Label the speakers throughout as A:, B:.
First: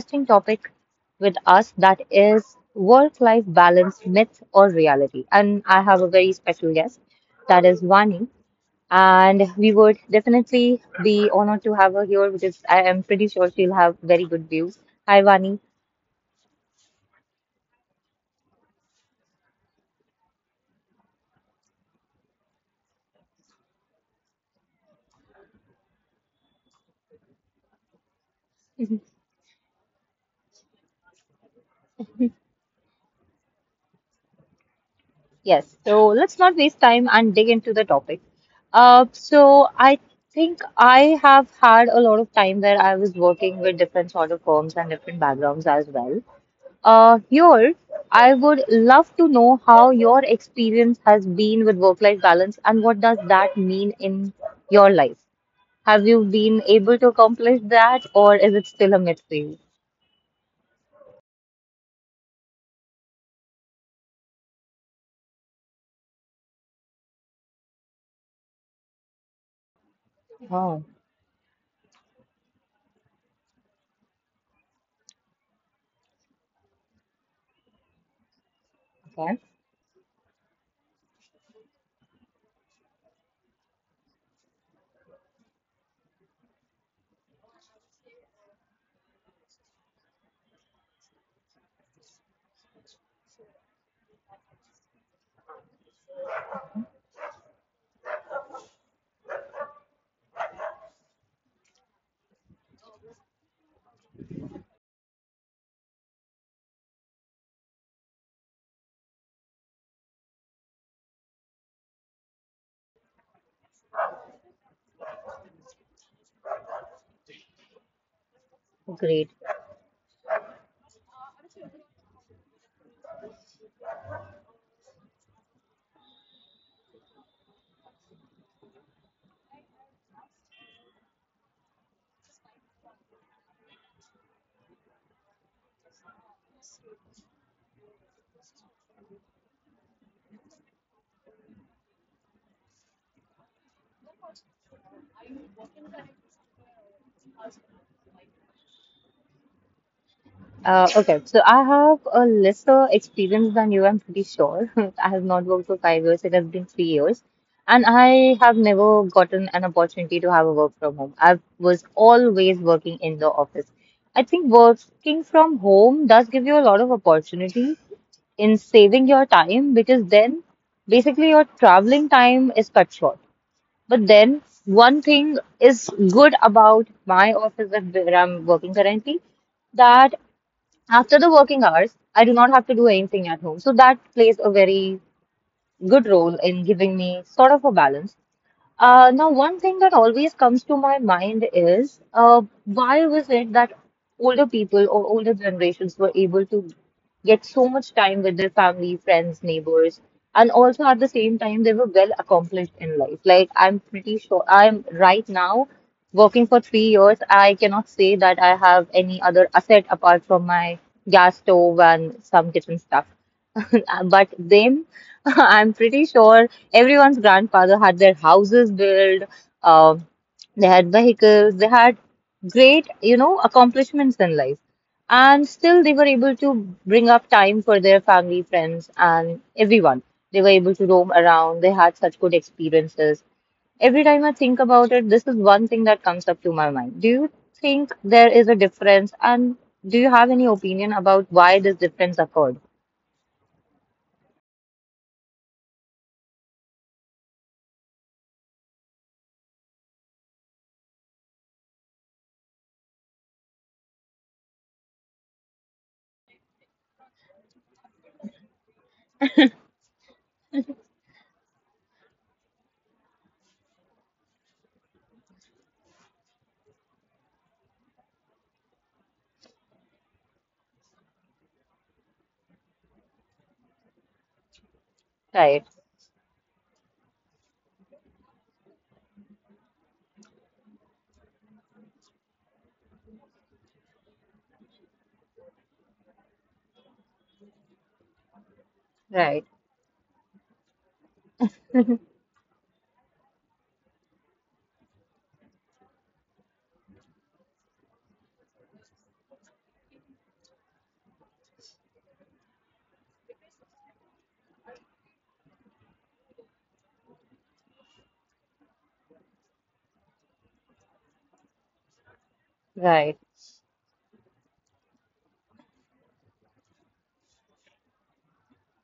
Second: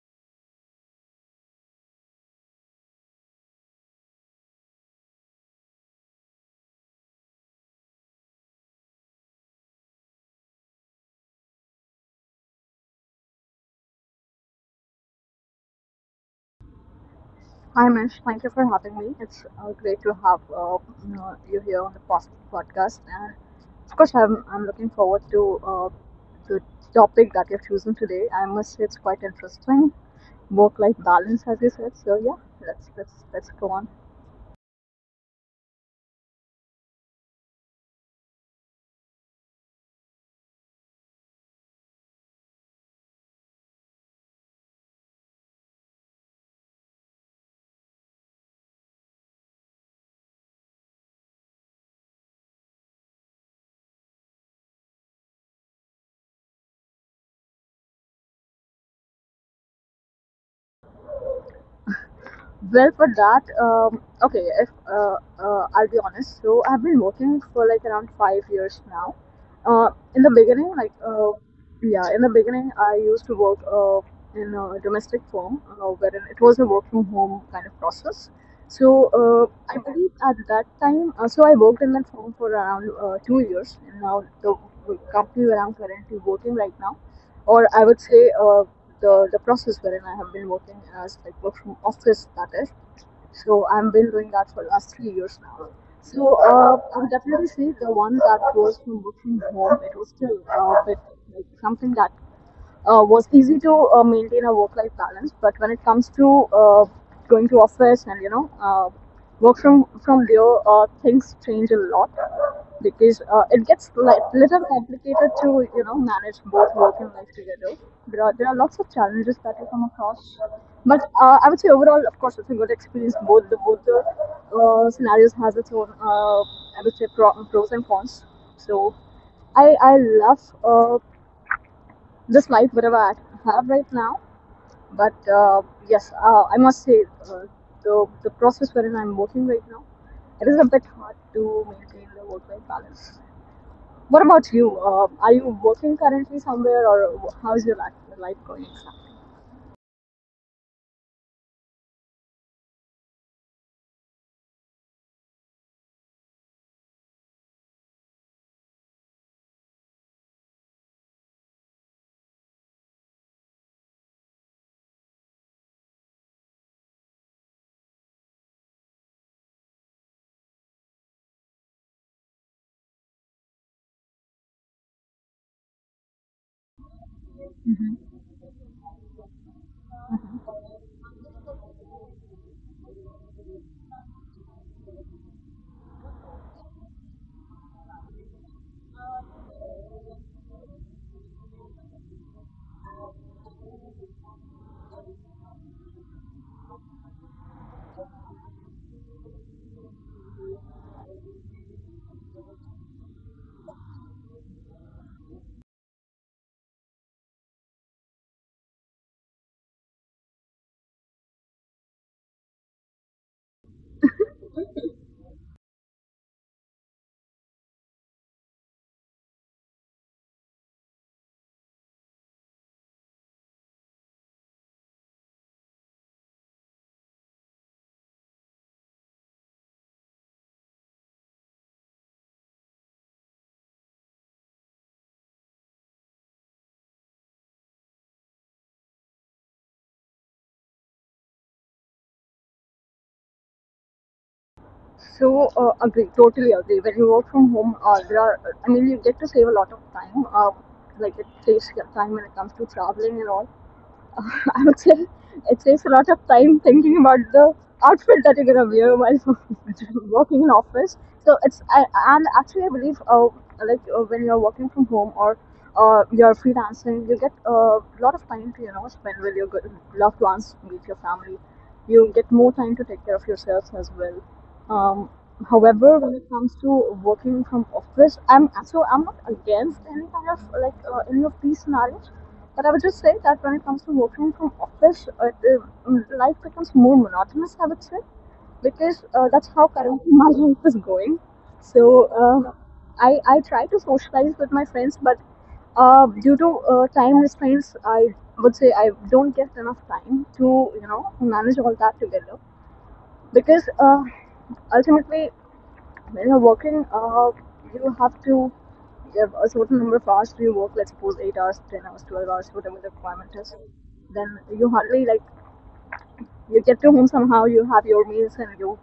A: interesting topic with us, that is work-life balance: myth or reality? And I have a very special guest, that is Vani, and we would definitely be honored to have her here because I am pretty sure she'll have very good views. Hi Vani.
B: Hi, Mish. Thank you for having me. It's great to have you here on the podcast. And of course, I'm looking forward to the topic that you've chosen today. I must say it's quite interesting. Work-life balance, as you said. So yeah, let's go on.
A: Yes, so let's not waste time and dig into the topic. So I think I have had a lot of time where I was working with different sort of firms and different backgrounds as well. Here, I would love to know how your experience has been with work-life balance and what does that mean in your life? Have you been able to accomplish that, or is it still a myth for you?
B: Well, for that, okay, if I'll be honest, so I've been working for like around 5 years now. In the beginning,
A: Oh,
B: yeah, in the beginning, I used to work in a domestic firm, wherein it was a work from home kind of process. So
A: okay,
B: I believe at that time, so I worked in that firm for around 2 years, and now the company where I'm currently working right now, or I would say, uh, the process wherein I have been working as like work from office that is. So I've been doing that for the last 3 years now. So I would definitely say the one that was from work from home, it was still a bit like something that was easy to maintain a work-life balance. But when it comes to going to office and you know work from there, things change a lot because it gets like little complicated to you know manage both work and life together. There are lots of
A: great.
B: challenges that you come across, but I would say overall, of course, it's a good experience. Both the scenarios has its own I would say pros and cons. So I love this life whatever I have right now, but yes, I must say uh, the process wherein I'm working right now, it is a bit hard to maintain the work life balance. What about you? Are you working currently somewhere, or how's your life going?
A: Okay, so I have a lesser experience than you, I'm pretty sure. I have not worked for 5 years, it has been 3 years. And I have never gotten an opportunity to have a work from home. I was always working in the office. I think working from home does give you a lot of opportunity in saving your time, because then basically your traveling time is cut short. But then one thing is good about my office that where I'm working currently that. After the working hours, I do not have to do anything at home. So that plays a very good role in giving me sort of a balance. Now, one thing that always comes to my mind is, why was it that older people or older generations were able to get so much time with their family, friends, neighbors, and also at the same time, they were well accomplished in life. Like, I'm pretty sure I'm right now working for 3 years. I cannot say that I have any other asset apart from my gas stove and some kitchen stuff. But then I'm pretty sure everyone's grandfather had their houses built, um, they had vehicles, they had great accomplishments in life. And still they were able to bring up time for their family, friends, and everyone. They were able to roam around, they had such good experiences. Every time I think about it, this is one thing that comes up to my mind. Do you think there is a difference? And do you have any opinion about why this difference occurred?
B: So, totally agree. When you work from home, there are, I mean, you get to save a lot of time. Like it saves your time when it comes to traveling and all. I would say it takes a lot of time thinking about the outfit that you're gonna wear while working in office. So and actually I believe when you're working from home or you're freelancing, you get a lot of time to you know spend with your good loved ones, with your family. You get more time to take care of yourselves as well. Um,
A: Right,
B: However, when it comes to working from office, I'm not against any kind of any of these scenarios, but I would just say that when it comes to working from office, life becomes more monotonous, I would say, because
A: right.
B: that's how currently my life is going. So I try to socialize with my friends, but due to time restraints, I would say I don't get enough time to, you know, manage all that together. Because ultimately, when you're working, you have to give a certain number of hours to your work, let's suppose 8 hours, 10 hours, 12 hours, whatever the
A: Right,
B: requirement is. Then you hardly like, you get to home somehow, you have your meals and you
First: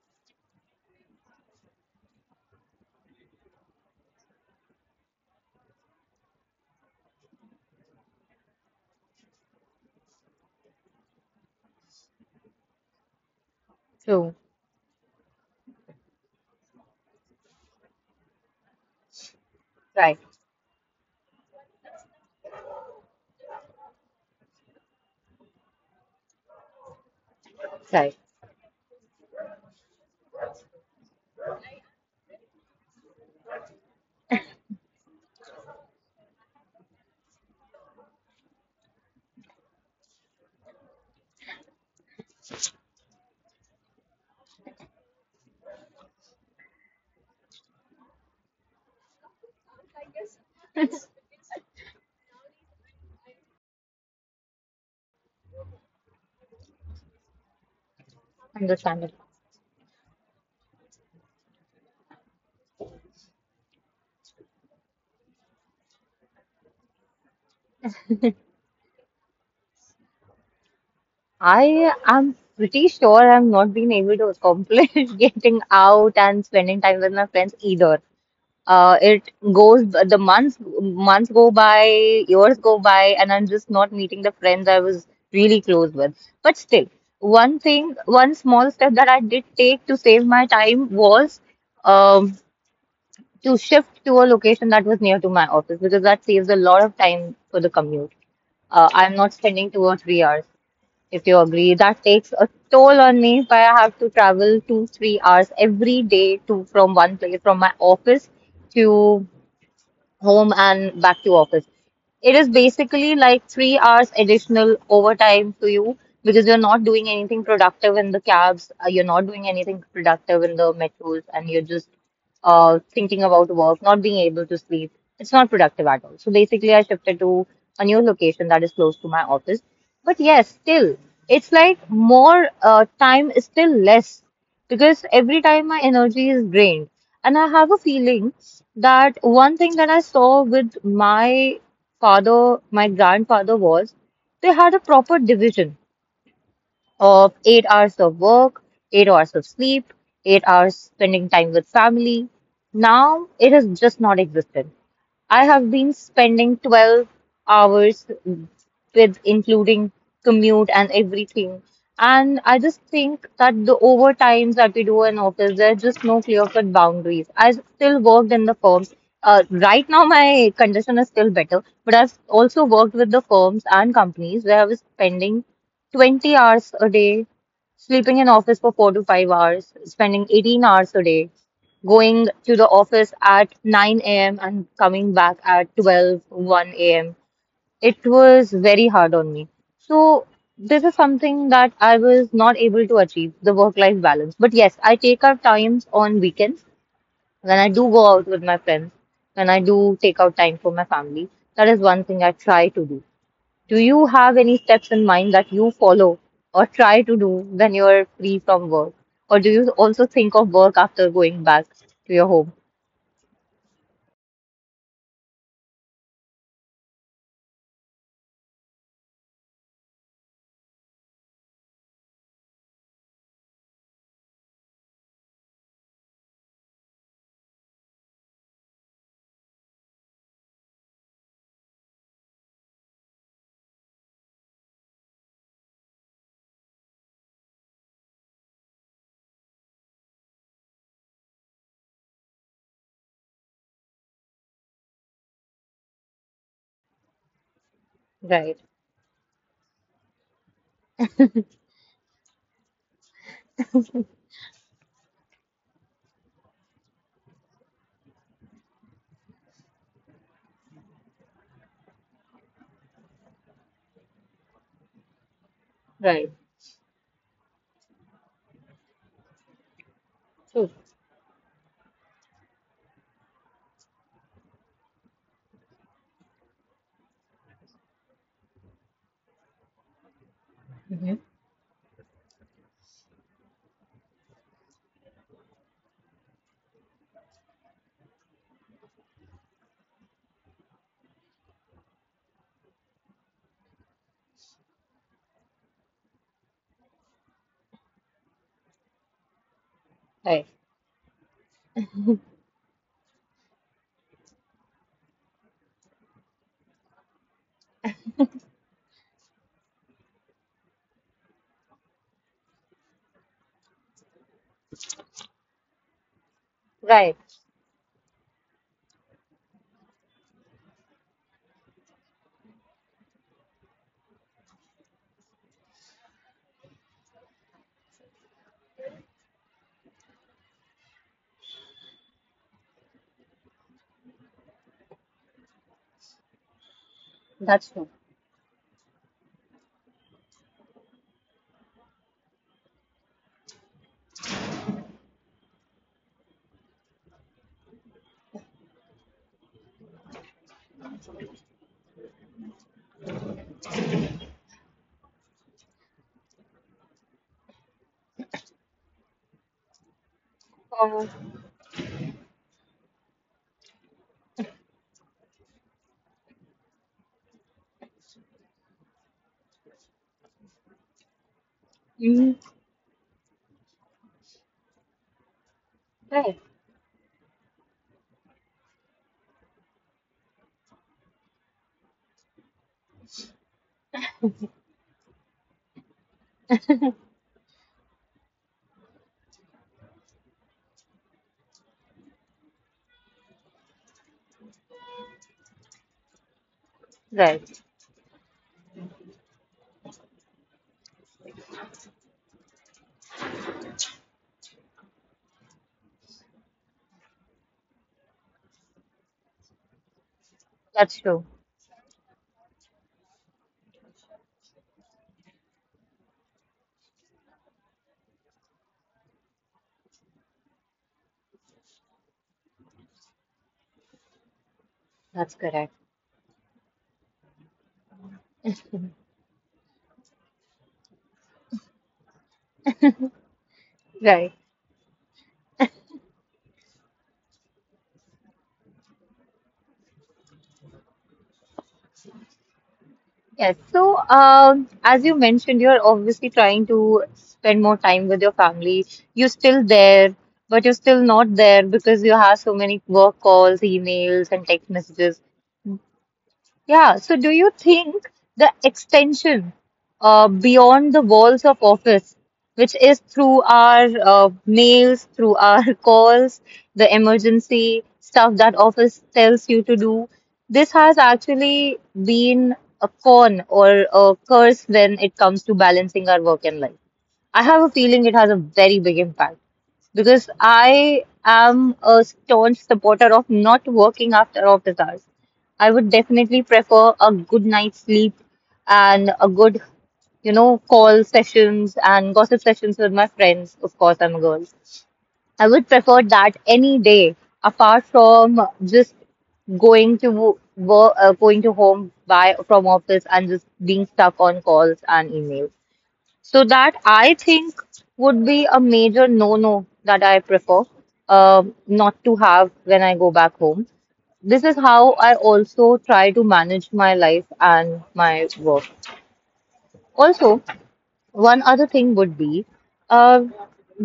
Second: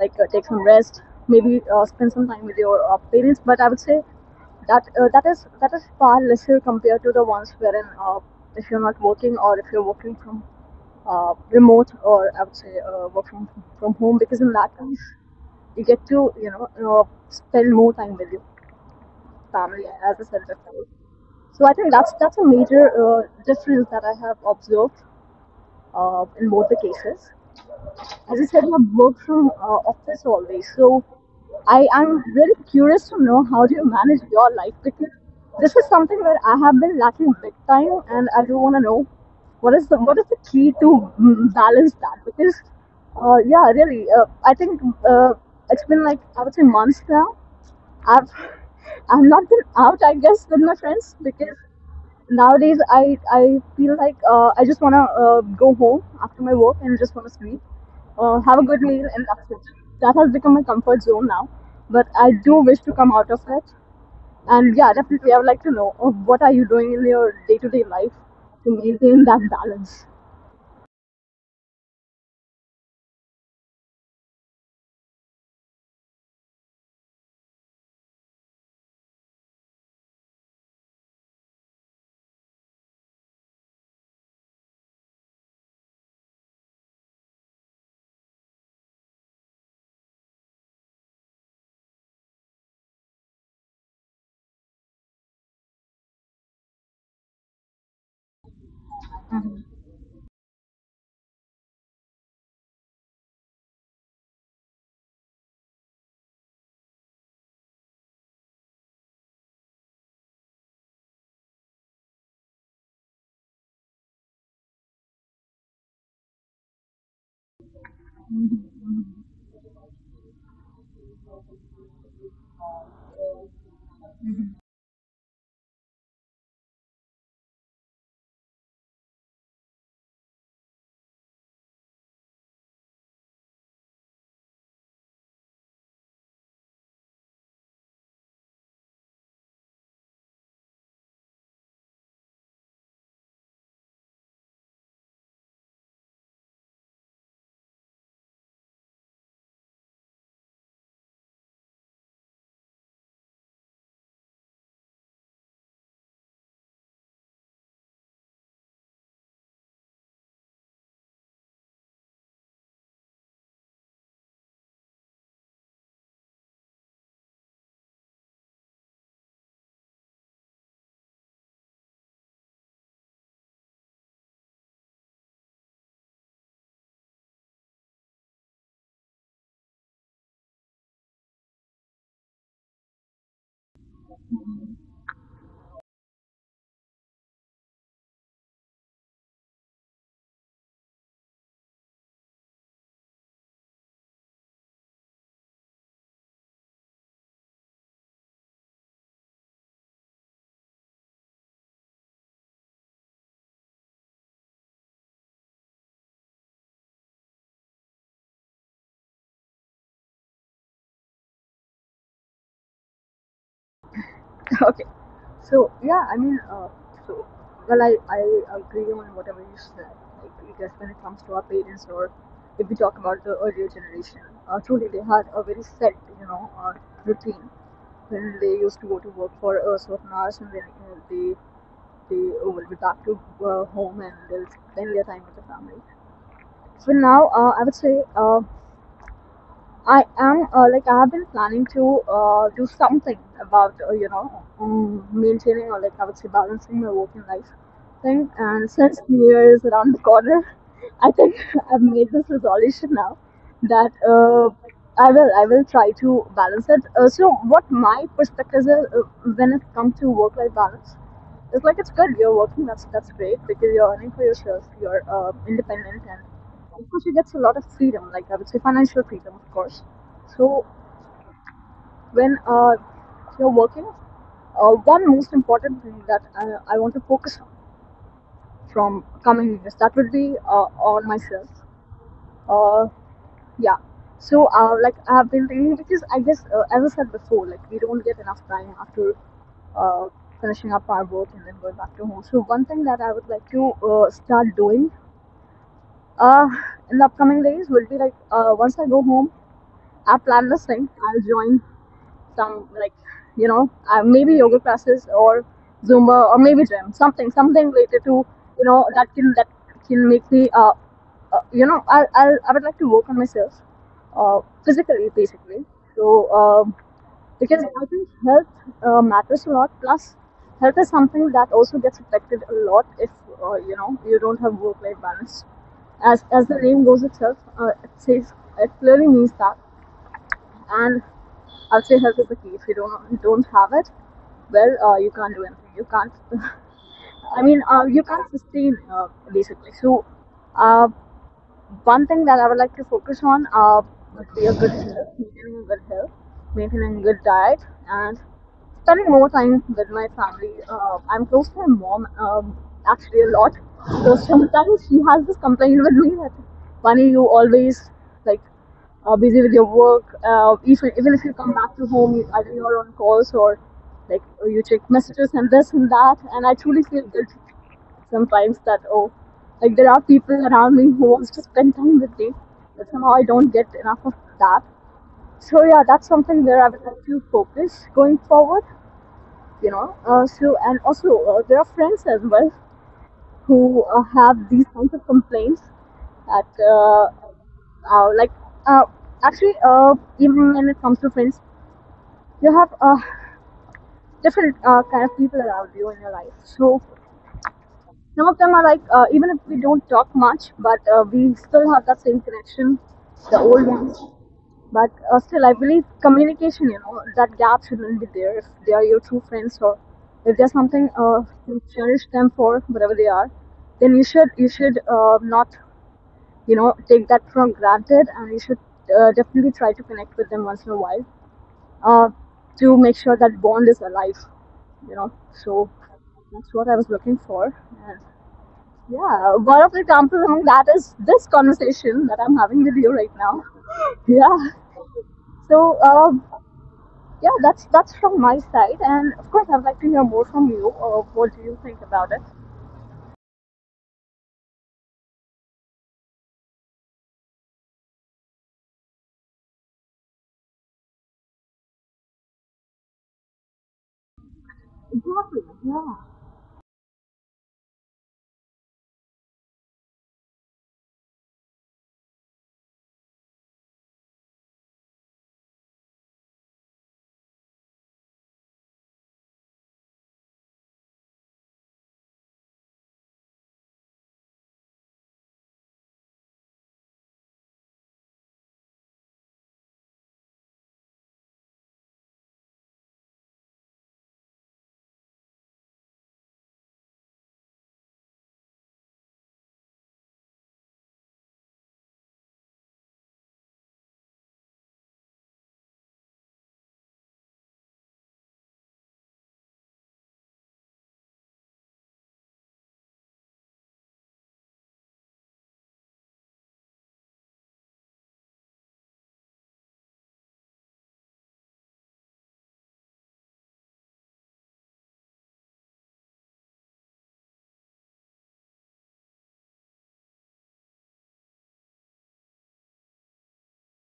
B: like take some rest, maybe spend some time with your parents. But I would say that that is far lesser compared to the ones wherein if you're not working or if you're working from remote or I would say work from home
A: true,
B: because in that case you get to you know uh, spend more time with your family,
A: right,
B: as I said before. So I think that's a major difference that I have observed in both the cases.
A: right.
B: As I said, I work from office always, so I am really curious to know how do you manage your life because this is something where I have been lacking big time, and I do want to know what is the key to balance that because I think uh, it's been like I would say months now I've I've not been out, I guess, with my friends because nowadays I feel like I just wanna go home after my work and just wanna sleep, have a good meal,
A: Understandable.
B: and that's it. That has become my comfort zone now. But I do wish to come out of it, and yeah, definitely I would like to know what are you doing in your day-to-day life to maintain that balance.
A: I am pretty sure I've not been able to accomplish getting out and spending time with my friends either. It goes, the months go by, years go by, and I'm just not meeting the friends I was really close with. But still, one thing, one small step that I did take to save my time was um, to shift to a location that was near to my office, because that saves a lot of time for the commute. I'm not spending 2 or 3 hours. If you agree, that takes a toll on me. If I have to travel two, 3 hours every day to from one place, from my office to home and back to office. It is basically like 3 hours additional overtime to you, because you're not doing anything productive in the cabs, you're not doing anything productive in the metros, and you're just thinking about work, not being able to sleep. It's not productive at all. So basically, I shifted to a new location that is close to my office. But yes, still, it's like more time is still less, because every time my energy is drained. And I have a feeling that one thing that I saw with my father, my grandfather was they had a proper division of 8 hours of work, 8 hours of sleep, 8 hours spending time with family. Now it is just not existent. I have been spending 12 hours with including commute and everything. And I just think that the overtimes that we do in office, there's just no clear-cut boundaries. I still worked in the firms. Right now, my condition is still better, but I've also worked with the firms and companies where I was spending 20 hours a day, sleeping in office for 4 to 5 hours, spending 18 hours a day, going to the office at 9 a.m. and coming back at 12, a.m. It was very hard on me. So, this is something that I was not able to achieve, the work life balance. But yes, I take out times on weekends when I do go out with my friends, when I do take out time for my family. That is one thing I try to do. Do you have any steps in mind that you follow or try to do when you're free from work? Or do you also think of work after going back to your home?
B: Okay. So yeah, so I agree on whatever you said. Like I guess when it comes to our parents, or if we talk about the earlier generation, truly they had a very set, you know, routine when they used to go to work for a certain hours, and then they will be back to home and they'll spend their time with the family. So now, I would say. I am I have been planning to do something about maintaining or like I would say balancing my working life thing.
A: Right,
B: And since New Year is around the corner, I think I've made this resolution now that I will try to balance it. So what my perspective is when it comes to work life balance, it's like it's good. You're working. That's great because you're earning for yourself. You're independent, and
A: right.
B: of course, you get a lot of freedom. Like I would say, financial freedom, of course. So
A: True.
B: when you're working, one most important thing that I want to focus on from coming years that would be on
A: Hmm.
B: myself. Uh, Yeah. So, like I've been reading because I guess, as I said before, like we don't get enough time after uh, finishing up our work and then going back to home. So, one thing that I would like to start doing uh, in the upcoming days will be like once I go home, I plan
A: Right,
B: this thing. I'll join some like maybe yoga classes or zumba or maybe gym, something related to you know that can make me I would like to work on myself uh physically basically, so
A: right.
B: because I think health matters a lot, plus health is something that also gets affected a lot if you know you don't have work life balance, as the name goes itself, it says it clearly means that, and I'll say help with the key. If you don't have it, well, you can't do anything. You can't. I mean,
A: That's true.
B: you can't sustain basically. So, uh, one thing that I would like to focus on would be a good health, maintaining good health, maintaining good diet, and spending more time with my family. I'm close to my mom actually a lot, so sometimes she has this complaint with me that Vani, you always like are busy with your work. Even
A: Uh,
B: even if you come back to home, either you're on calls or like you check messages and this and that. And I truly feel guilty sometimes that oh like there are people around me who wants to spend time with me
A: mhm.
B: but somehow I don't get enough of that, so yeah, that's
A: Right,
B: something where I would like to focus going forward, you know. So, and also there are friends as well who have these kinds of complaints that like uh, actually even when it comes to friends you have different kind of people around you in your life. So
A: right.
B: some of them are like, even if we don't talk much, but we still have that same connection, the old ones. But still, I believe communication, you know, that gap shouldn't be there if they are your true friends or if there's something
A: That's true.
B: you cherish them for, whatever they are, then you should not, you know, take that for granted and you should definitely try to connect with them once in a while uh, to make sure that bond is alive, you know.
A: That's
B: So
A: correct.
B: that's what I was looking for. And yeah, one of the examples among that is this conversation that I'm having with you right now.
A: Right.
B: Yeah. So, yeah, that's from my side, and of course, I'd like to hear more from you. What do you think about it?
A: Yes. So, as you mentioned, you're obviously trying to spend more time with your family. You're still there, but you're still not there because you have so many work calls, emails, and text messages.
B: Exactly. Yeah.
A: Yeah, so do you think the extension beyond the walls of office, which is through our mails, through our calls, the emergency stuff that office tells you to do, this has actually been a con or a curse when it comes to balancing our work and life? I have a feeling it has a very big impact, because I am a staunch supporter of not working after office hours. I would definitely prefer a good night's sleep and a good call sessions and gossip sessions with my friends. Of course, I'm a girl. I would prefer that any day, apart from just going to work, going to home by from office and just being stuck on calls and emails. So that I think would be a major no-no that I prefer not to have when I go back home. This is how I also try to manage my life and my work. Also, one other thing would be, uh,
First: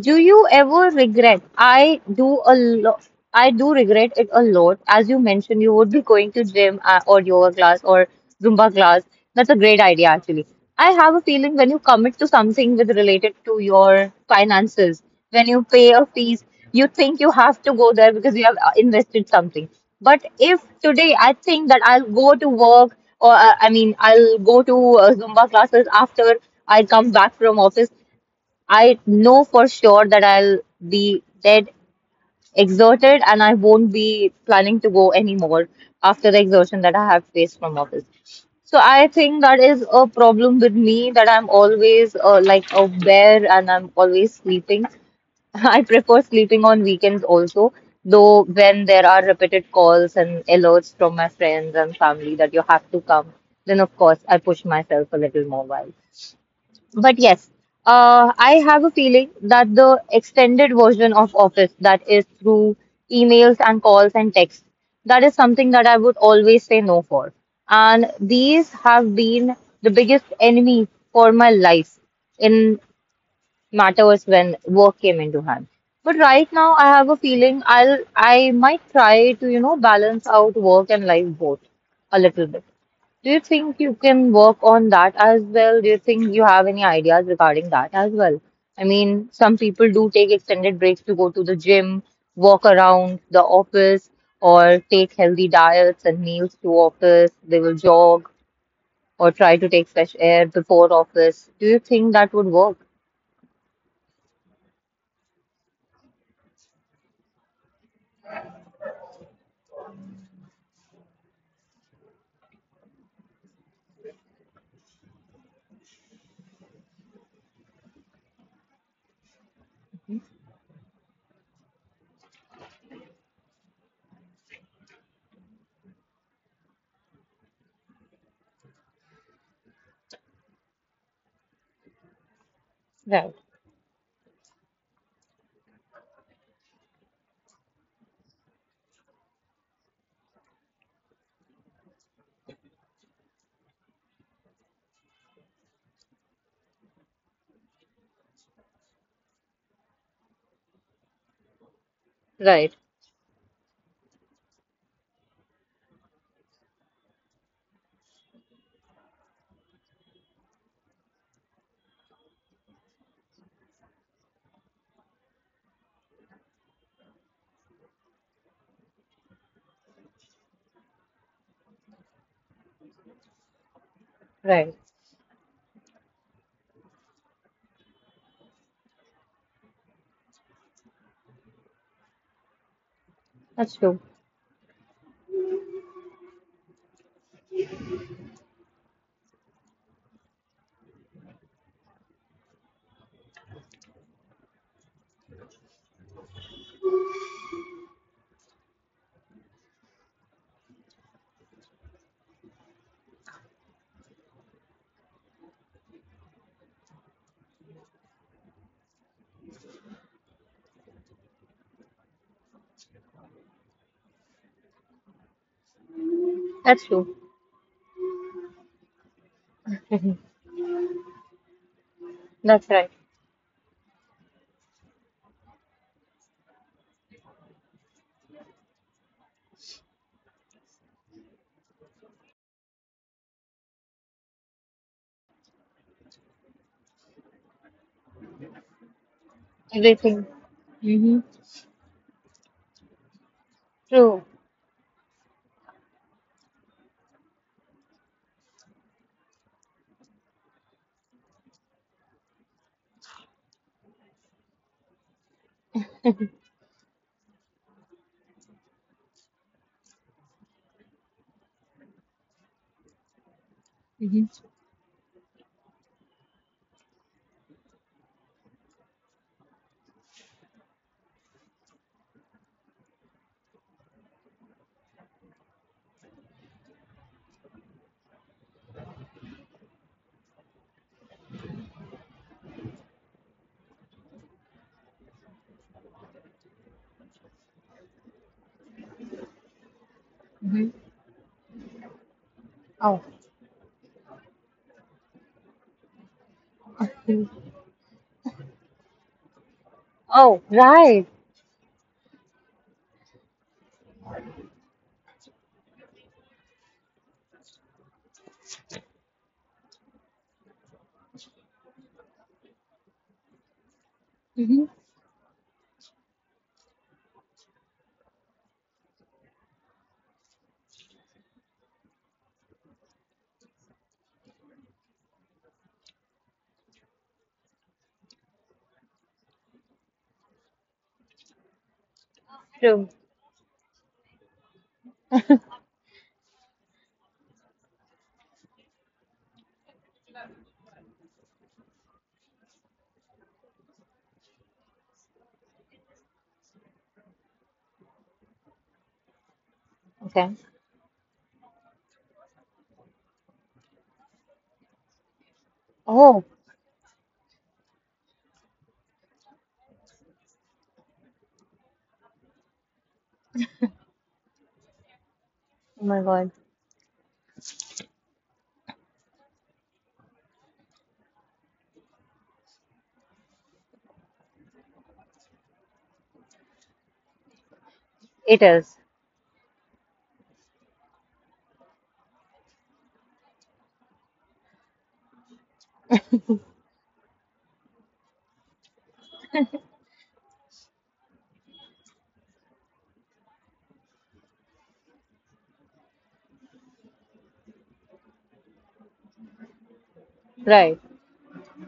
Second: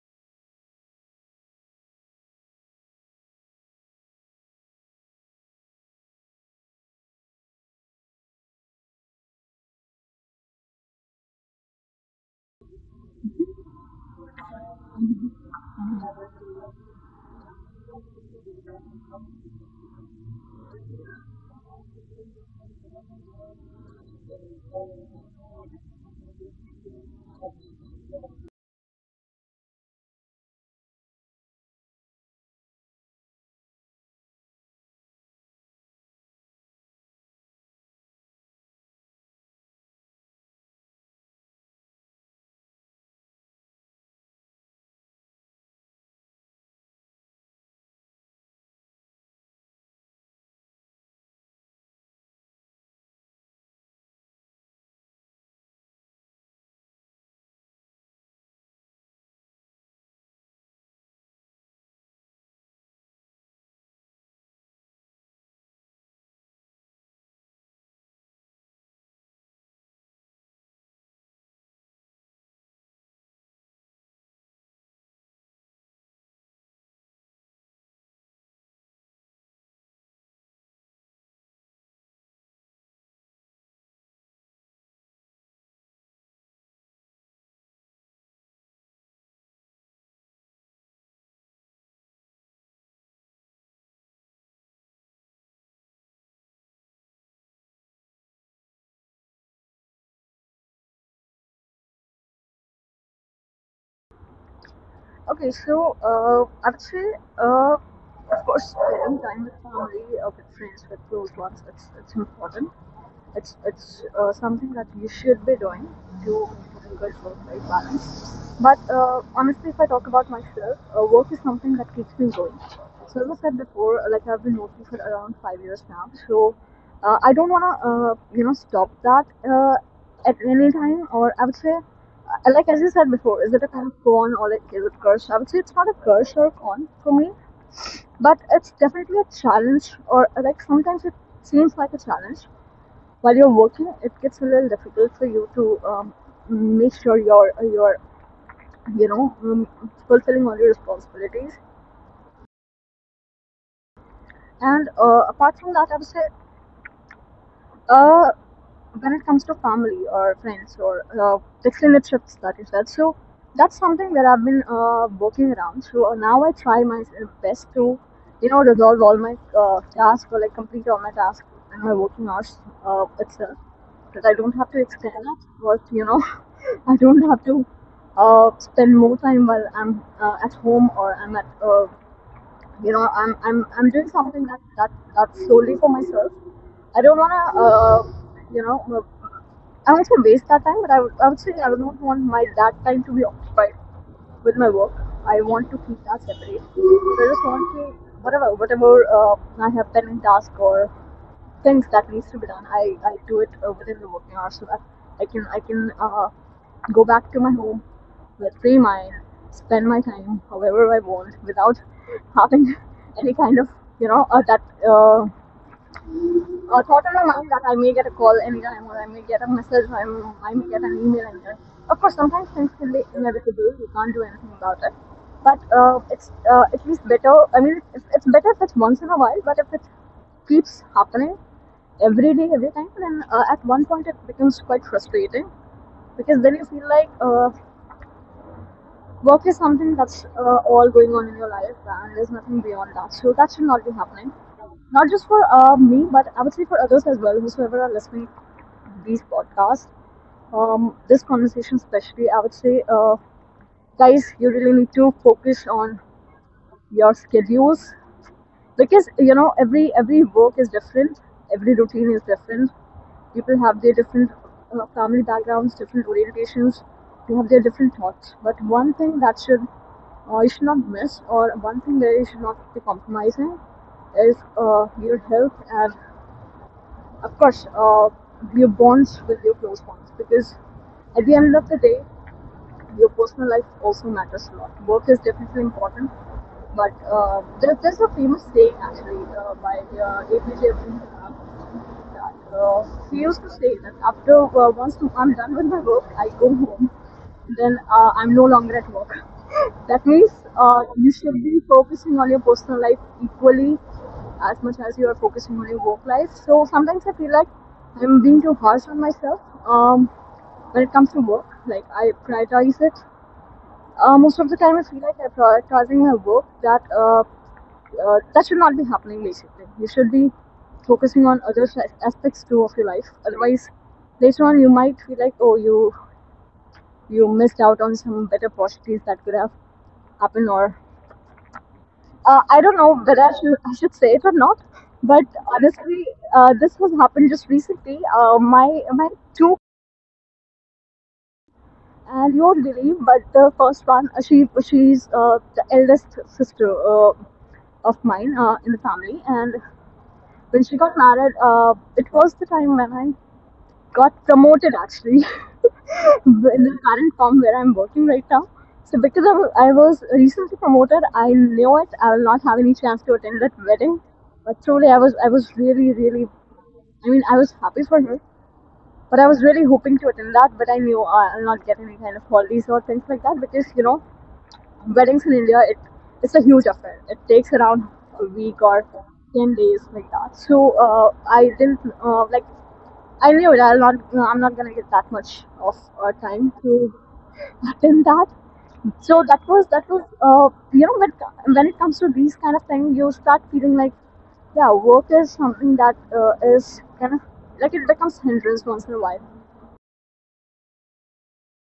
A: do you ever regret? I do a lot. I do regret it a lot. As you mentioned, you would be going to gym or yoga class or Zumba class. That's a great idea, actually. I have a feeling when you commit to something with related to your finances, when you pay a fees, you think you have to go there because you have invested something. But if today I think that I'll go to work or I mean I'll go to Zumba classes after I come back from office, I know for sure that I'll be dead exhausted and I won't be planning to go anymore after the exhaustion that I have faced from office. So I think that is a problem with me, that I'm always like a bear and I'm always sleeping. I prefer sleeping on weekends also, though when there are repeated calls and alerts from my friends and family that you have to come, then of course I push myself a little more while. But yes, I have a feeling that the extended version of Office, that is through emails and calls and texts, that is something that I would always say no for. And these have been the biggest enemy for my life in matters when work came into hand. But right now, I have a feeling I might try to balance out work and life both a little bit. Do you think you can work on that as well? Do you think you have any ideas regarding that as well? I mean, some people do take extended breaks to go to the gym, walk around the office, or take healthy diets and meals to office. They will jog or try to take fresh air before office. Do you think that would work?
B: Okay. Of course, spending time with family, with friends, with close ones, it's important. It's something that you should be doing to improving good work-life balance. But honestly, if I talk about myself, work is something that keeps me going. So as I said before, like I've been working for around 5 years now. So I don't wanna stop that at any time. Or I would say, like as you said
A: Right,
B: before, is it a kind of con or like is it curse? I would say it's not a curse or a con for me, but it's definitely a challenge. Or like sometimes it seems like a challenge while you're working, it gets a little difficult for you to make sure you're you know um, fulfilling all your responsibilities.
A: right,
B: And apart from that, I would say uh, when it comes to family or friends or the extended trips that you said, so that's something that I've been working around. So now I try my best to resolve all my tasks or like complete all my tasks in my working hours itself. That I don't have
A: right.
B: to extend it, but I don't have to spend more time while I'm at home or I'm at I'm I'm
A: That's
B: I'm
A: true.
B: doing something that that's solely for myself. I don't wanna you know uh, I won't say waste that time, but I would say I would not want my that time to be occupied with my work. I want to keep that separate. So I just want to whatever I have pending task or things that needs to be done, I do it within the working hours so that I can go back to my home that free my spend my time however I want without having any kind of that uh,
A: That's
B: thought in
A: true.
B: my mind that I may get a call anytime or I may get a message or I may get an email anytime. Of course, sometimes
A: That's
B: things
A: right.
B: can be inevitable. You can't do anything about it. But it's at least better. I mean, it's better if it's once in a while. But if it keeps happening every day, every time, then at one point it becomes quite frustrating because then you feel like work is something
A: Everything.
B: that's all going
A: Mm-hmm.
B: on in your life, and there's nothing beyond that. So that should not be
A: True.
B: happening. Not just for me, but I would say for others as well, whosoever are listening to these podcasts, this conversation especially, I would say, guys, you really need to focus on your schedules because every work is different, every routine is different, people have their different
A: Mm-hmm.
B: family backgrounds, different orientations, they have their different thoughts. But one thing that should you should not miss, or one thing that you should not be compromising, is your health and, of course, your bonds with your close ones. Because at the end of the day, your personal life also matters a lot. Work is definitely important, but there's a famous saying actually by
A: Mm-hmm.
B: APJ Abdul Kalam uh,
A: Oh.
B: he to say that after once I'm done with my work, I go home. Then I'm no longer at work. That means
A: Oh, right.
B: you should be focusing on your personal life equally as much as you are focusing on your work life. So sometimes I feel like I'm being too harsh on myself um, when it comes to work. Like I prioritize it most
A: Mm-hmm.
B: of the time, I feel like I'm prioritizing my work. That that should not be happening. Basically, you should be focusing on other aspects too of your life. Otherwise, later on, you might feel like, oh, you missed out on some better opportunities that could have happened. Or I don't
A: True.
B: know whether I should say it or not. But honestly, this has happened just recently. My two and you won't believe, but the first one, she's the eldest sister of mine in the family. And
A: Okay.
B: when she got married, it was the time when I got promoted actually
A: Oh,
B: in the current firm where I'm working right now. So because of, I was recently promoted, I knew it. I will not have any chance to attend that wedding. But truly, I was
A: oh
B: really
A: my God.
B: really I mean, I was happy for her. But I was really hoping to attend that, but I knew I'll not get any kind of holidays or things like that because weddings in India it's a huge affair. It takes around a
A: It
B: week
A: is.
B: or 10 days like that. So I didn't like I knew it. I'm not gonna get that much of time to attend that. So that was when it comes to these kind of things, you start feeling like yeah, work is something that is kind of like it becomes hindrance once in a while.
A: Right,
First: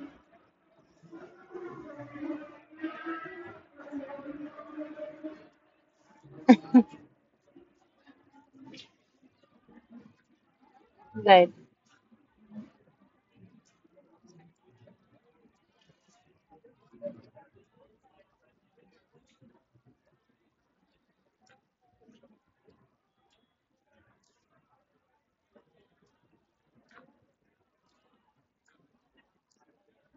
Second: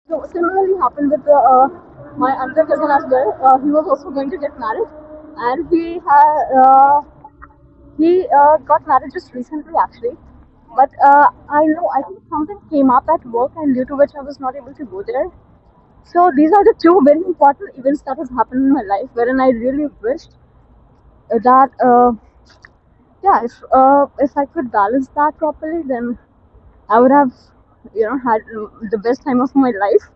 B: So similarly happened with my another cousin as well. He was also going to get married, and he got married just recently actually. But
A: right,
B: I know I think something came up at work, and due to which I was not able to go there. So these are the two very important events that has happened in my life, wherein I really wished that yeah, if I could balance that properly, then I would have, had the best time of my life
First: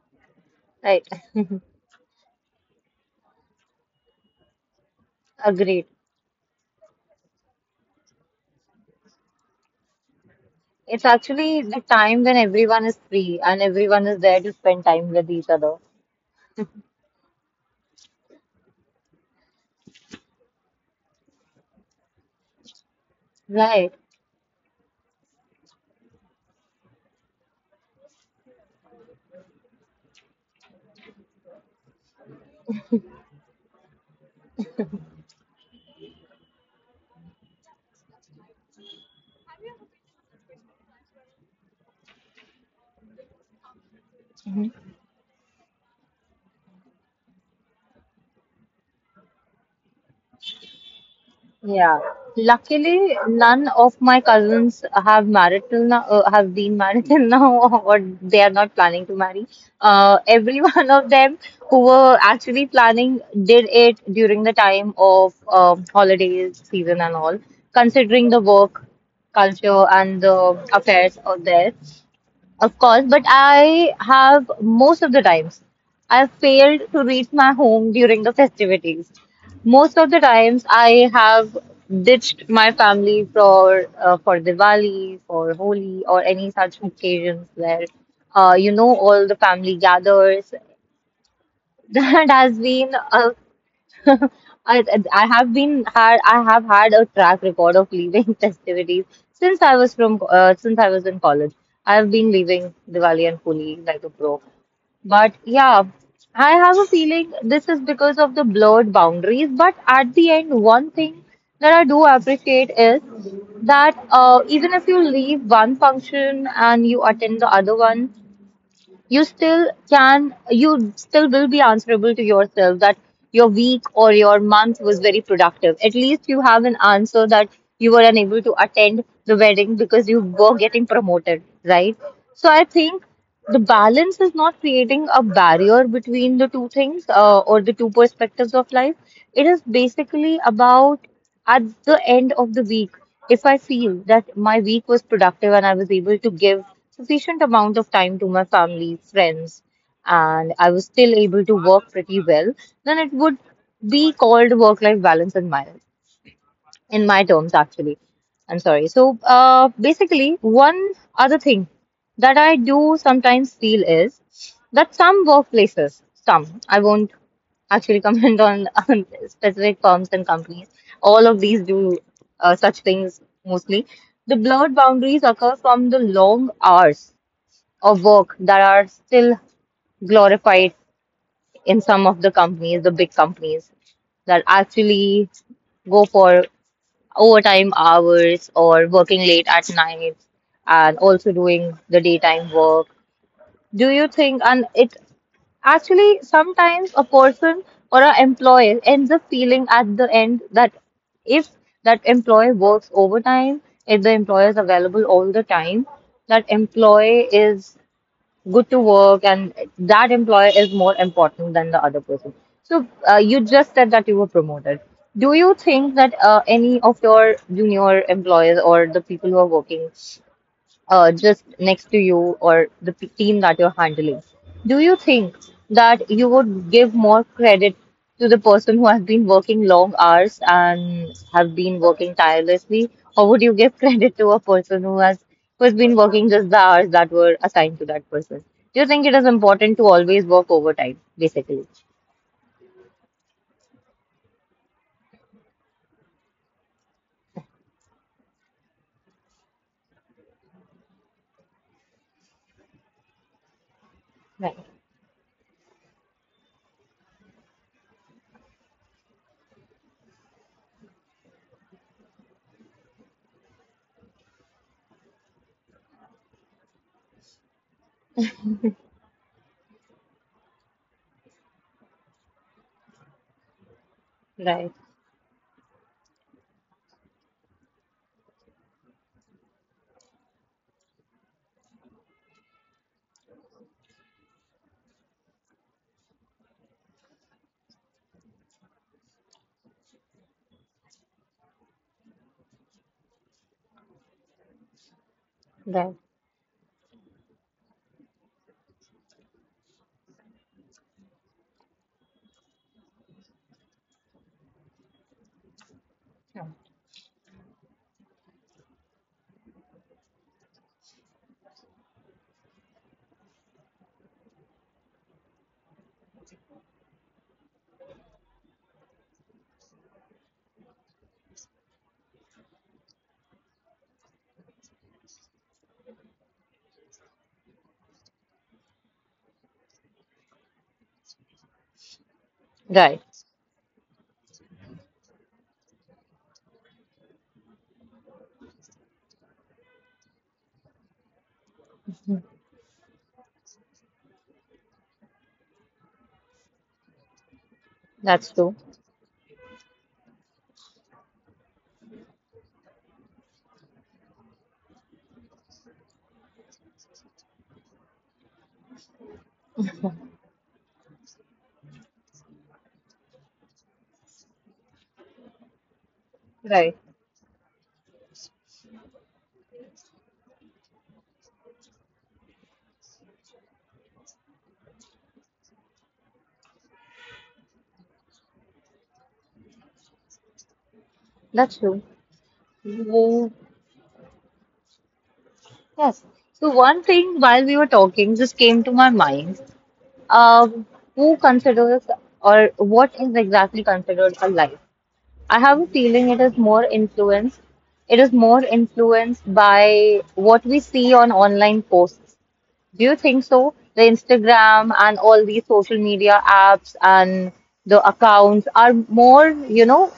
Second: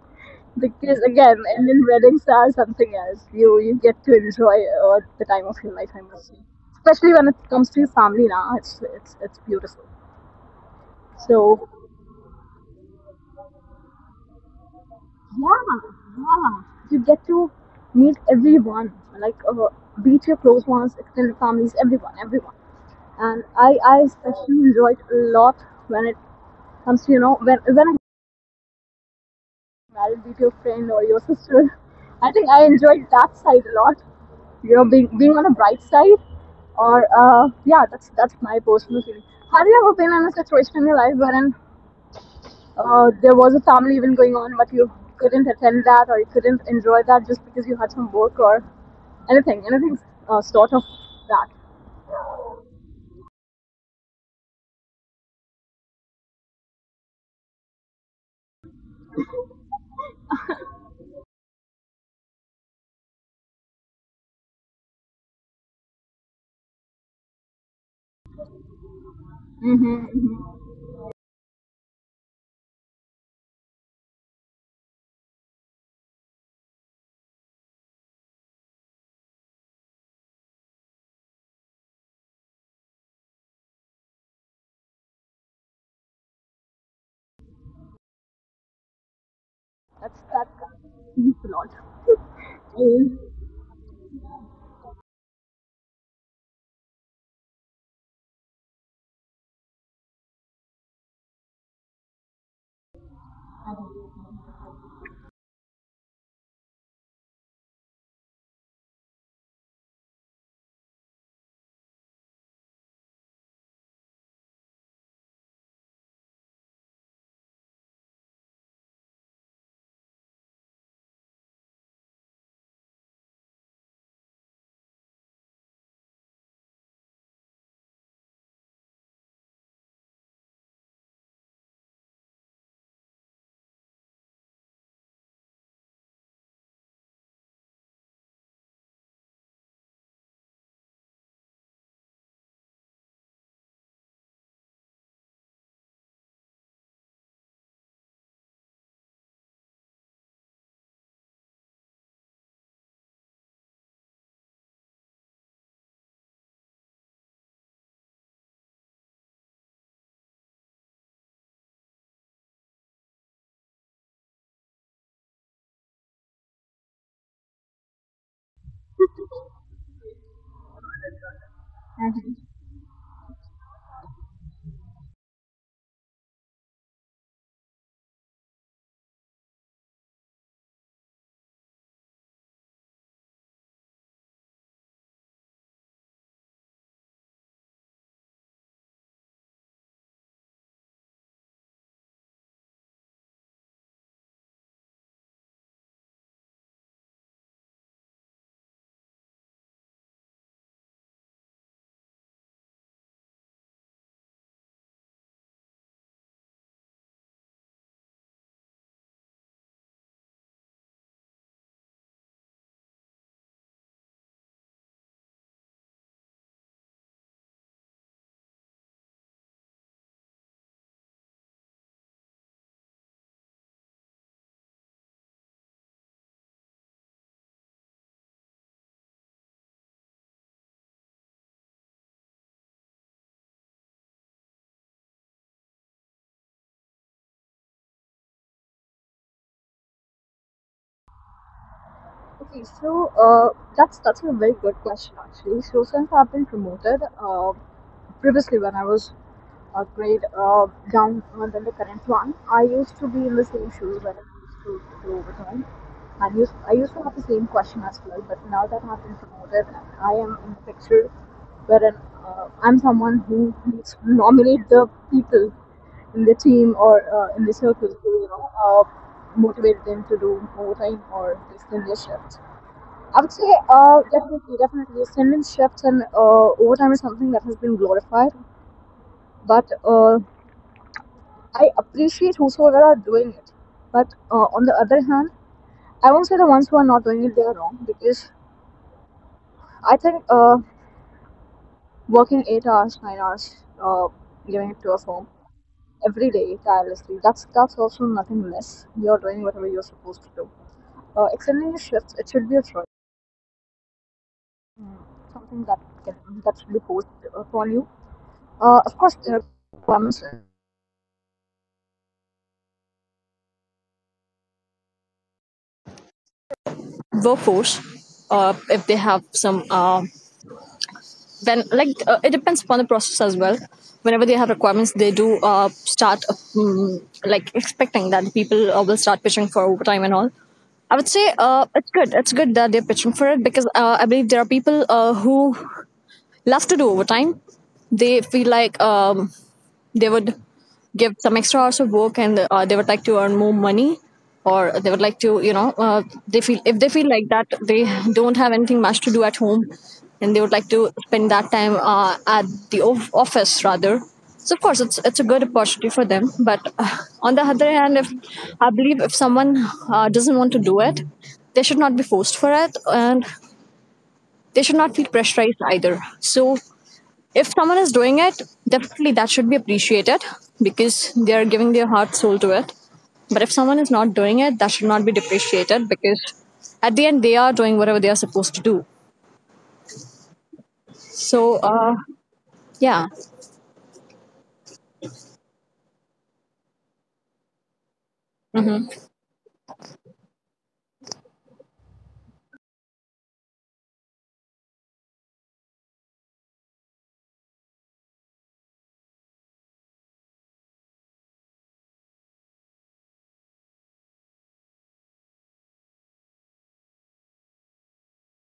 B: because
A: right.
B: again, Indian weddings are something else. You get to enjoy the time of your
A: Agreed.
B: life. I must say, especially when it comes to your family. Now it's it's beautiful.
A: It's actually
B: So
A: the time when everyone is free and everyone is there to spend time with each other.
B: yeah, yeah, you get to meet everyone, like be it your close ones, extended families, everyone, everyone. And I
A: Right.
B: I especially enjoyed a lot when it comes to when I married with your friend or your sister. I think I enjoyed that side a lot. You know, being on a bright side, or yeah, that's my personal feeling. Have you ever been in a situation in your life wherein there was a family event going on, but you couldn't attend that or you couldn't enjoy that just because you had some work or anything sort of that?
A: Yeah. Luckily, none of my cousins have married till now, have been married till now, or they are not planning to marry. Every one of them who were actually planning did it during the time of holidays season and all, considering the work culture
B: Mm-hmm,
A: and the
B: mm-hmm.
A: affairs out there. Of course, but I have most of the times I failed to reach my home during the festivities. Most of the times I have ditched my family for for Diwali, for Holi, or any such occasions where you know all the family
B: That's
A: gathers.
B: that happens a lot.
A: That has been a
B: Mhm.
A: I I have had a track record of leaving festivities since I was from since I was in college. I have been leaving Diwali and Holi like a pro. But yeah, I have a feeling this is because of the blurred boundaries. But at the end, one thing that I do appreciate is that even if you leave one function and you attend the other one, you still will be answerable to yourself that your week or your month was very productive. At least you have an answer that you were unable to attend the wedding because you were getting promoted, right? So I think the balance is not creating a barrier between the two things, or the two perspectives of life. It is basically about, at the end of the week, if I feel that my week was productive and I was able to give sufficient amount of time to my family, friends, and I was still able to work pretty well, then it would be called work life balance in my terms actually. I'm sorry. So basically one other thing that I do sometimes feel is that some workplaces, some I won't actually comment on on specific firms and companies. All of these do such things mostly. The blurred boundaries occur from the long hours of work that are still glorified in some of the companies, the big companies that actually go for overtime hours or working late at night and also doing the daytime work. Do you think? And it actually sometimes a person or an employee ends up feeling at the end that if that employee works overtime, if the employer is available all the time, that employee is good to work and that employer is more important than the other person. So you just said that you were promoted. Do you think that any of your junior employees or the people who are working just next to you, or the team that you're handling, do you think that you would give more credit to the person who has been working long hours and have been working tirelessly, or would you give credit to a person who has been working just the hours that were assigned to that person? Do you think it is important to always work overtime, basically?
B: Okay, so uh, that's a very good question actually. So since I've been promoted, uh, previously when I was a grade down than the current one, I used to be in the
A: Right,
B: same shoes when I used to do overtime. I used to have the same question as well, but now that I've been promoted, I am in the picture wherein I'm someone who needs to nominate the people in the team or in the circle who motivate them to do overtime or extend their shifts. I would say,
A: right,
B: definitely, definitely. Cinnamon shifts and overtime is something that has been glorified. But I appreciate whosoever are doing it. But on the other hand, I won't say the ones who are not doing it, they are wrong. Because I think working 8 hours, 9 hours, uh, giving it to a
A: right.
B: firm every day tirelessly, that's also nothing less. You're doing whatever you're supposed to do. Extending your shifts, it should be a choice. Mm,
A: Yeah.
B: something that, can, that should be forced upon you. Of course, there are requirements workforce if they have some when it depends upon the process as well. Whenever they have requirements, they do start like expecting that the people will start pitching for overtime and all. I would say
A: Right.
B: it's good, it's good that they're pitching for it, because I believe there are people who love to do overtime. They feel like they would give some extra hours of work and they would like to earn more money, or they would like to they feel,
A: That's
B: if they
A: true.
B: feel like that they don't have anything much to do at home and they would like to spend that time at office rather. So of course it's a good opportunity for them, but on the other hand, if I believe if someone doesn't want to do it, they should not be forced for it, and they should not feel
A: Right.
B: pressurized either. So if someone is doing it, definitely that should be appreciated, because they are giving their heart soul to it. But if someone is not doing it, that should not be depreciated, because at the end they are doing whatever they are supposed to do.
A: That's true.
B: So yeah.
A: Yes. So one thing while we were talking just came to my mind. Um, who considers or what is exactly considered a life? I have a feeling it is more influenced. It is more influenced by what we see on online posts. Do you think so? The Instagram and all these social media apps and the accounts are more, you know,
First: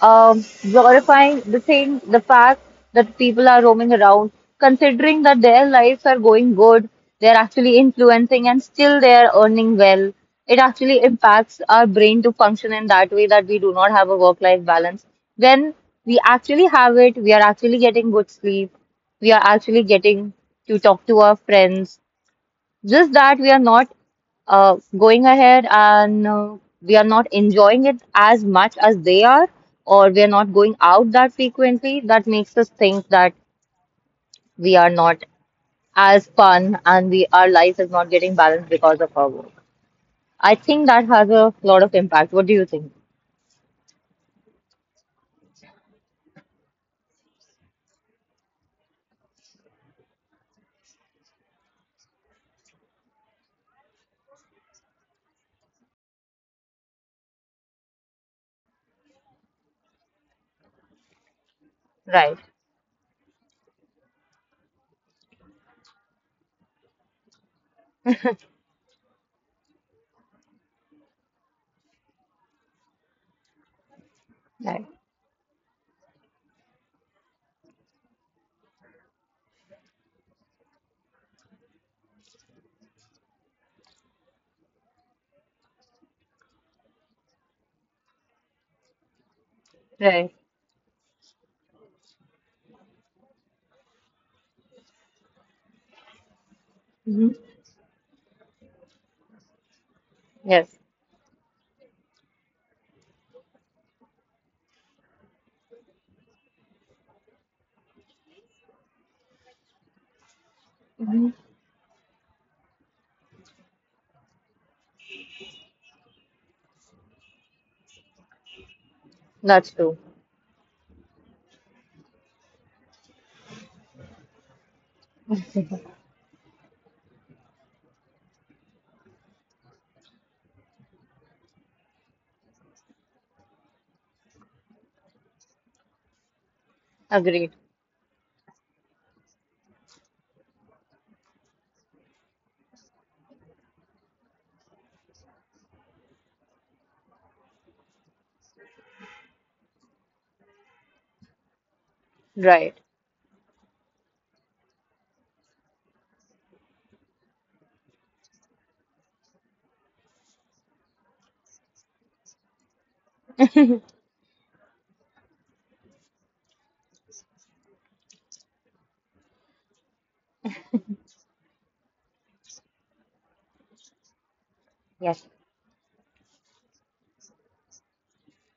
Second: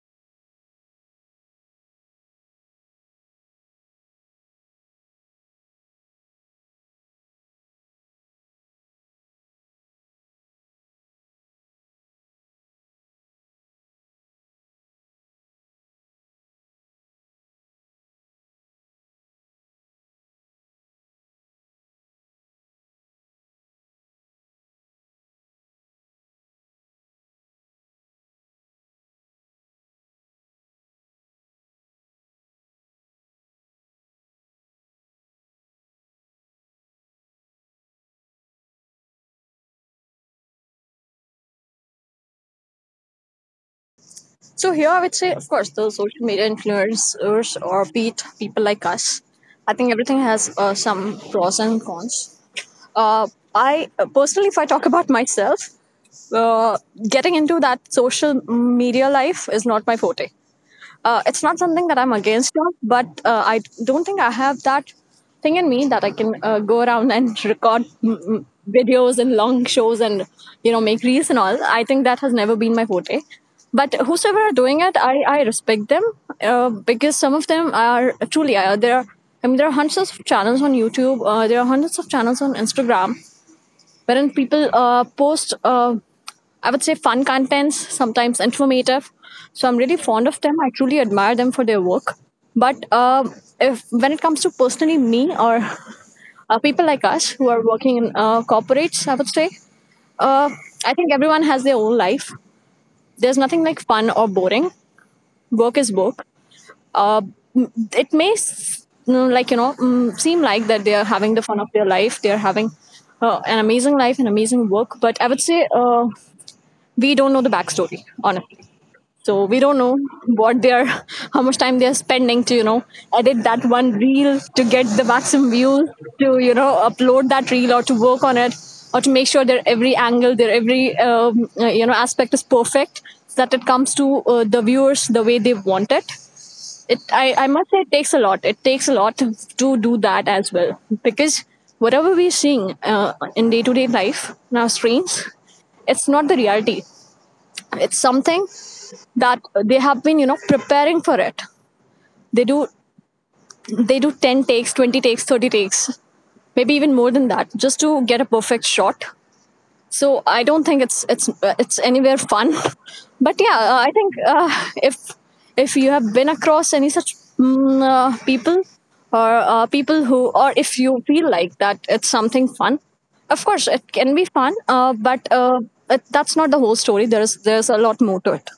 A: um, glorifying the thing, the fact that people are roaming around, considering that their lives are going good, they're actually influencing and still they're earning well. It actually impacts our brain to function in that way that we do not have a work-life balance. When we actually have it, we are actually getting good sleep, we are actually getting to talk to our friends, just that we are not going ahead and we are not enjoying it as much as they are, or we are not going out that frequently, that makes us think that we are not as fun and we our life is not getting balanced because of our work. I think that has a lot of impact. What do you think?
B: So here I would say, of course, those social media influencers or be it people like us, I think everything has some pros and cons. Uh, I, personally, if I talk about myself, uh, getting into that social media life is not my forte. It's not something that I'm
A: Right,
B: against of, but I don't think I have that thing in me that I can go around and record videos and long shows and you know make reels and all. I think that has never been my forte. But whosoever are doing
A: right,
B: it, I respect them because some of them are truly there. I mean, there are hundreds of channels on YouTube. There are hundreds of channels on Instagram, wherein people post, I would say, fun contents, sometimes informative. So I'm really fond
A: right.
B: of them. I truly admire them for their work. But if when it comes to personally me or people like us who are working in corporates, I would say, uh,
A: Yes,
B: I think everyone has their own life. There's nothing like fun or boring. Work is work. uh, it may like you know seem like that they are having the fun of their life, they are having an amazing life, an amazing work, but I would say we don't know the backstory honestly, so we
A: that's
B: don't know
A: true.
B: what they are. How much time they are spending to you know edit that one reel to get the maximum views, to you know upload that reel or to work on it, or to make sure their every angle, their every you know aspect is perfect, so that it comes to the viewers the way they want it. I
A: Agreed.
B: must say it takes a lot, it takes a lot to do that as well, because whatever we're seeing in day-to-day life in our screens, it's not the reality. It's something that they have been you know preparing for it. they do
A: Right.
B: they do 10 takes, 20 takes, 30 takes, maybe even more than that, just to get a perfect shot. So I don't think it's anywhere fun. But yeah, I think if if you have been across any such people, or people who, or if you feel like that it's something fun, of course it can be fun, uh, but
A: Yes.
B: uh, that's not the whole story. There's a lot more to it.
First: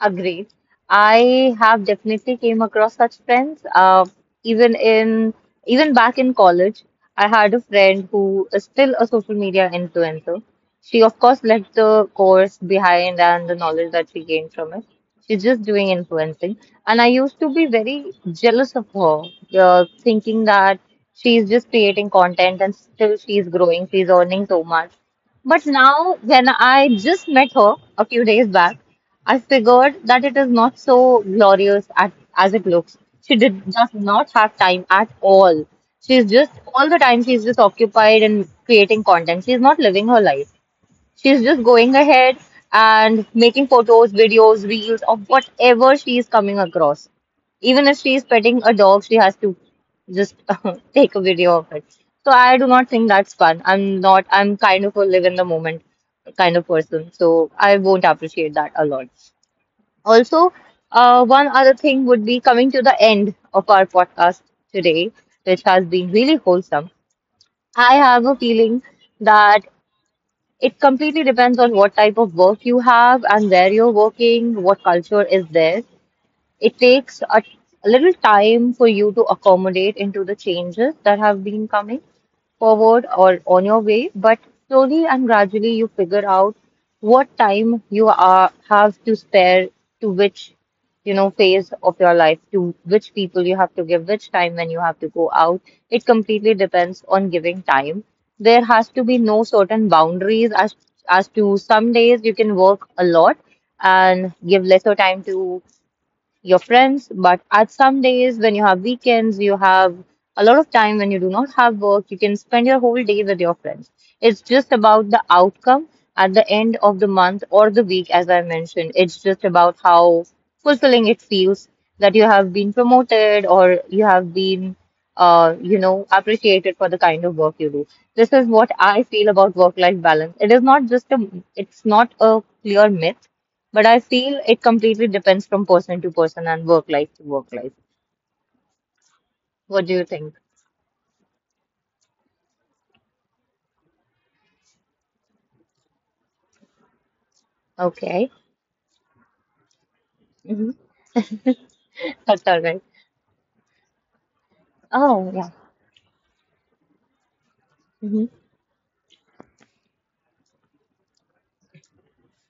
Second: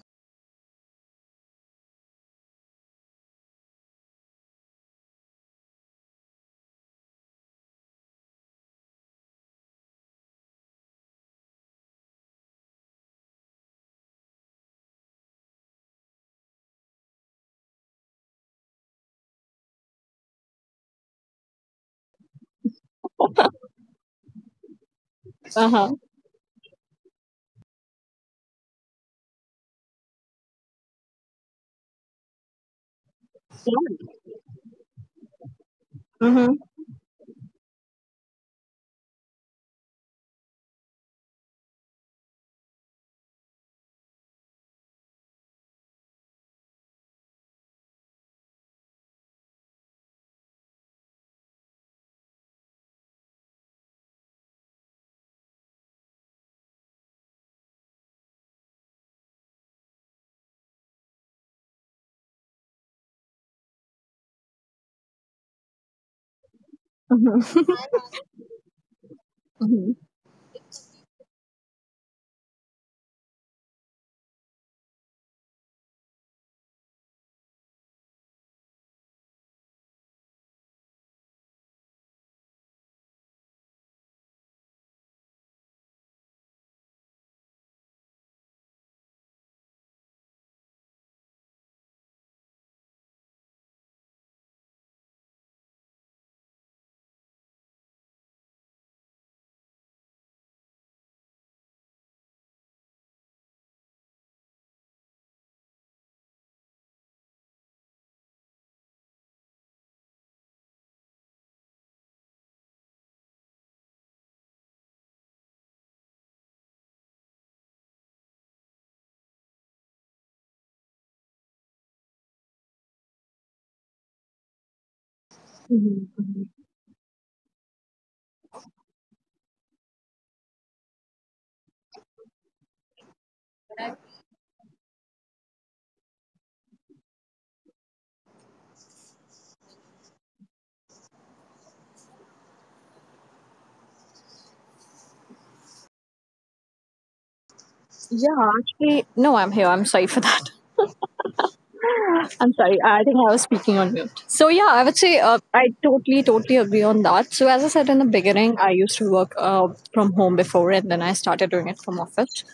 A: Agreed. I have definitely came across such friends. Even in, even back in college, I had a friend who is still a social media influencer. She of course left the course behind and the knowledge that she gained from it. She's just doing influencing, and I used to be very jealous of her, thinking that she's just creating content and still she's growing, she's earning so much. But
B: Uh-huh.
A: now, when I just met her a few days back, I figured that it is not so glorious at, as it looks. She did just not have time at all. She's just,
B: Mm-hmm.
A: all the time, she's just occupied in creating content. She's not living her life. She's just going ahead and making photos, videos, reels of whatever she is coming across. Even if she is petting a dog, she has to just take a video of it. So I do not think that's fun. I'm not, I'm kind of a live in the moment kind of person. So I won't appreciate that a lot. Also, one other thing would be coming to the end of our podcast today, which has been really wholesome.
B: Mm-hmm.
A: I have a feeling that it completely depends on what type of work you have and where you're working, what culture is there. It takes a little time for you to accommodate into the changes that have been coming forward or on your way, but slowly and gradually you figure out what time you are have to spare to which, you know, phase of your life, to which people you have to give which time, when you have to go out. It completely depends on giving time. There has to be no certain boundaries, as to some days you can work a lot and give lesser time to your friends. But at some days, when you have weekends, you have a lot of time, when you do not have work, you can spend your whole day with your friends. It's just about the outcome at the end of the month or the week, as I mentioned. It's just about how fulfilling it feels that you have been promoted or you have been, you know, appreciated for the kind of work you do. This is what I feel about work-life balance. It is not just it's not a clear myth, but I feel it completely depends from person to person and work life to work life. What do you think?
B: Yeah,
A: Okay.
B: actually, no, I'm here, I'm sorry for that.
A: Hmm. That's
B: I'm
A: all
B: sorry.
A: right.
B: I think I was speaking on mute. So yeah, I would say
A: Oh, yeah.
B: I totally, totally agree on that. So as I said in the
A: Hmm.
B: beginning, I used to work from home before, and then I started doing it from office.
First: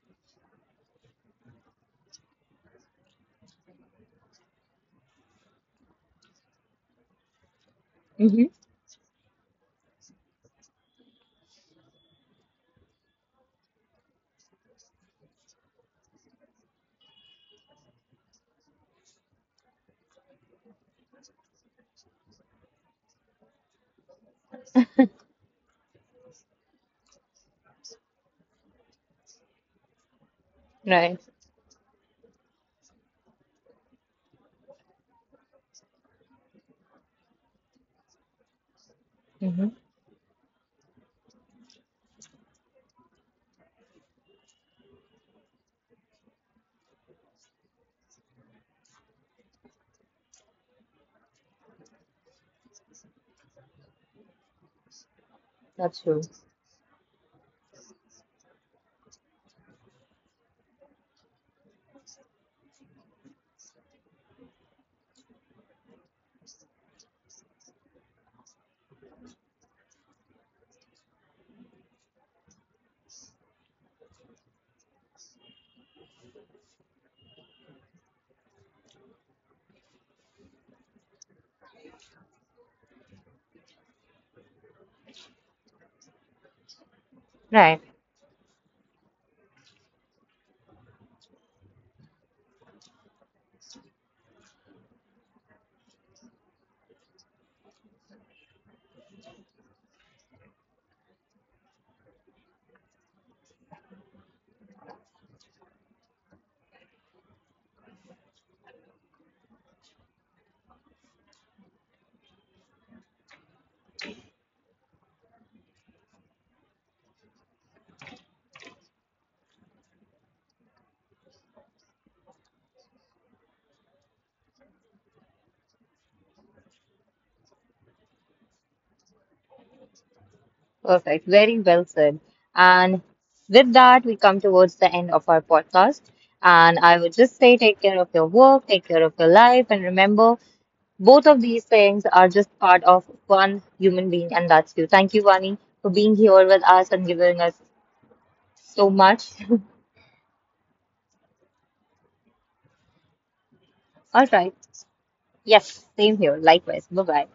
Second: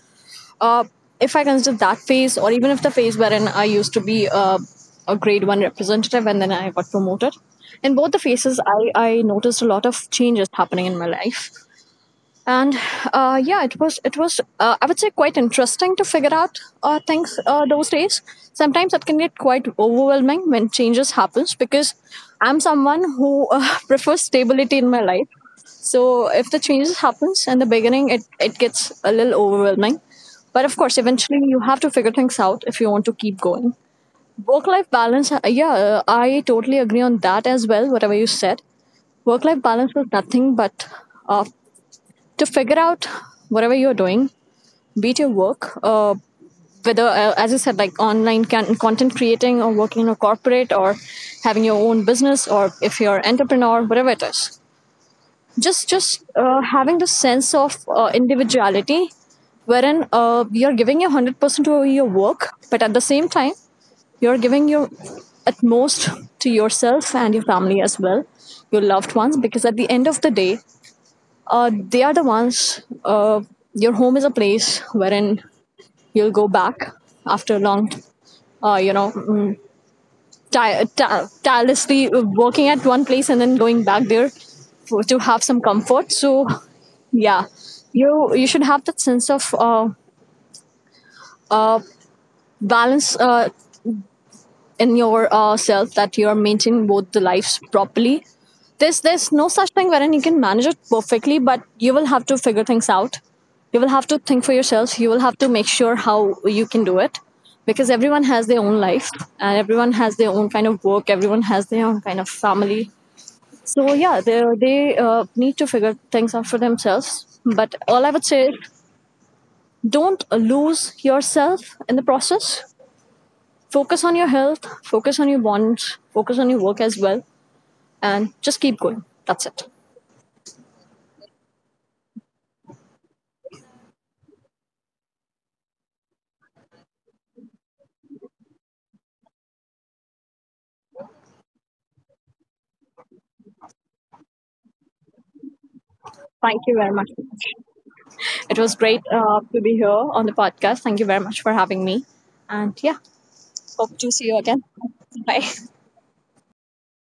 B: Uh, if I consider that phase, or even if the phase wherein I used to be a grade one representative, and then I got promoted, in both the
A: Hmm.
B: phases, I noticed a lot of changes happening in my life. And yeah, it was I would say quite interesting to figure out things those days. Sometimes it can get quite overwhelming when changes happens, because I'm someone who prefers stability in my life. So if the changes happens in the beginning, it gets a little overwhelming, but of course
A: Right.
B: eventually you have to figure things out if you want to keep going. Work life balance, yeah, I totally agree on that as well, whatever you said. Work life
A: Hmm.
B: balance was nothing but uh, to figure out whatever you're doing, be it your work, whether, as you said, like online content creating, or working in a corporate, or having your own business, or if you're an entrepreneur, whatever it is.
A: That's true.
B: Just having the sense of individuality, wherein you're giving your 100% to your work, but at the same time, you're giving your utmost to yourself and your family as well, your loved ones, because at the end of the day, they are the ones. Your home is a place wherein you'll go back after long, you know, tirelessly working at one place, and then going back there for, to have some comfort. So yeah,
A: Right.
B: you should have that sense of uh, balance in yourself, that you're maintaining both the lives properly. There's no such thing wherein you can manage it perfectly, but you will have to figure things out. You will have to think for yourself. You will have to make sure how you can do it, because everyone has their own life, and everyone has their own kind of work. Everyone has their own kind of family. So yeah, they need to figure things out for themselves. But all I would say is, don't lose yourself in the process. Focus on your health, focus on your bonds, focus on your work as well, and just keep going. That's it.
A: Perfect. Very well said. And with that, we come towards the end of our podcast. And I would just say take care of your work, take care of your life, and remember both of these things are just part of one human being, and that's you. Thank you, Vani, for being here with
B: Thank you
A: us and
B: very much.
A: giving us
B: It
A: so
B: was great
A: much.
B: to be here on the podcast. Thank you very much for having me. And yeah, hope
A: All
B: to see you
A: right.
B: again. Bye.
A: Yes, same here. Likewise. Bye bye.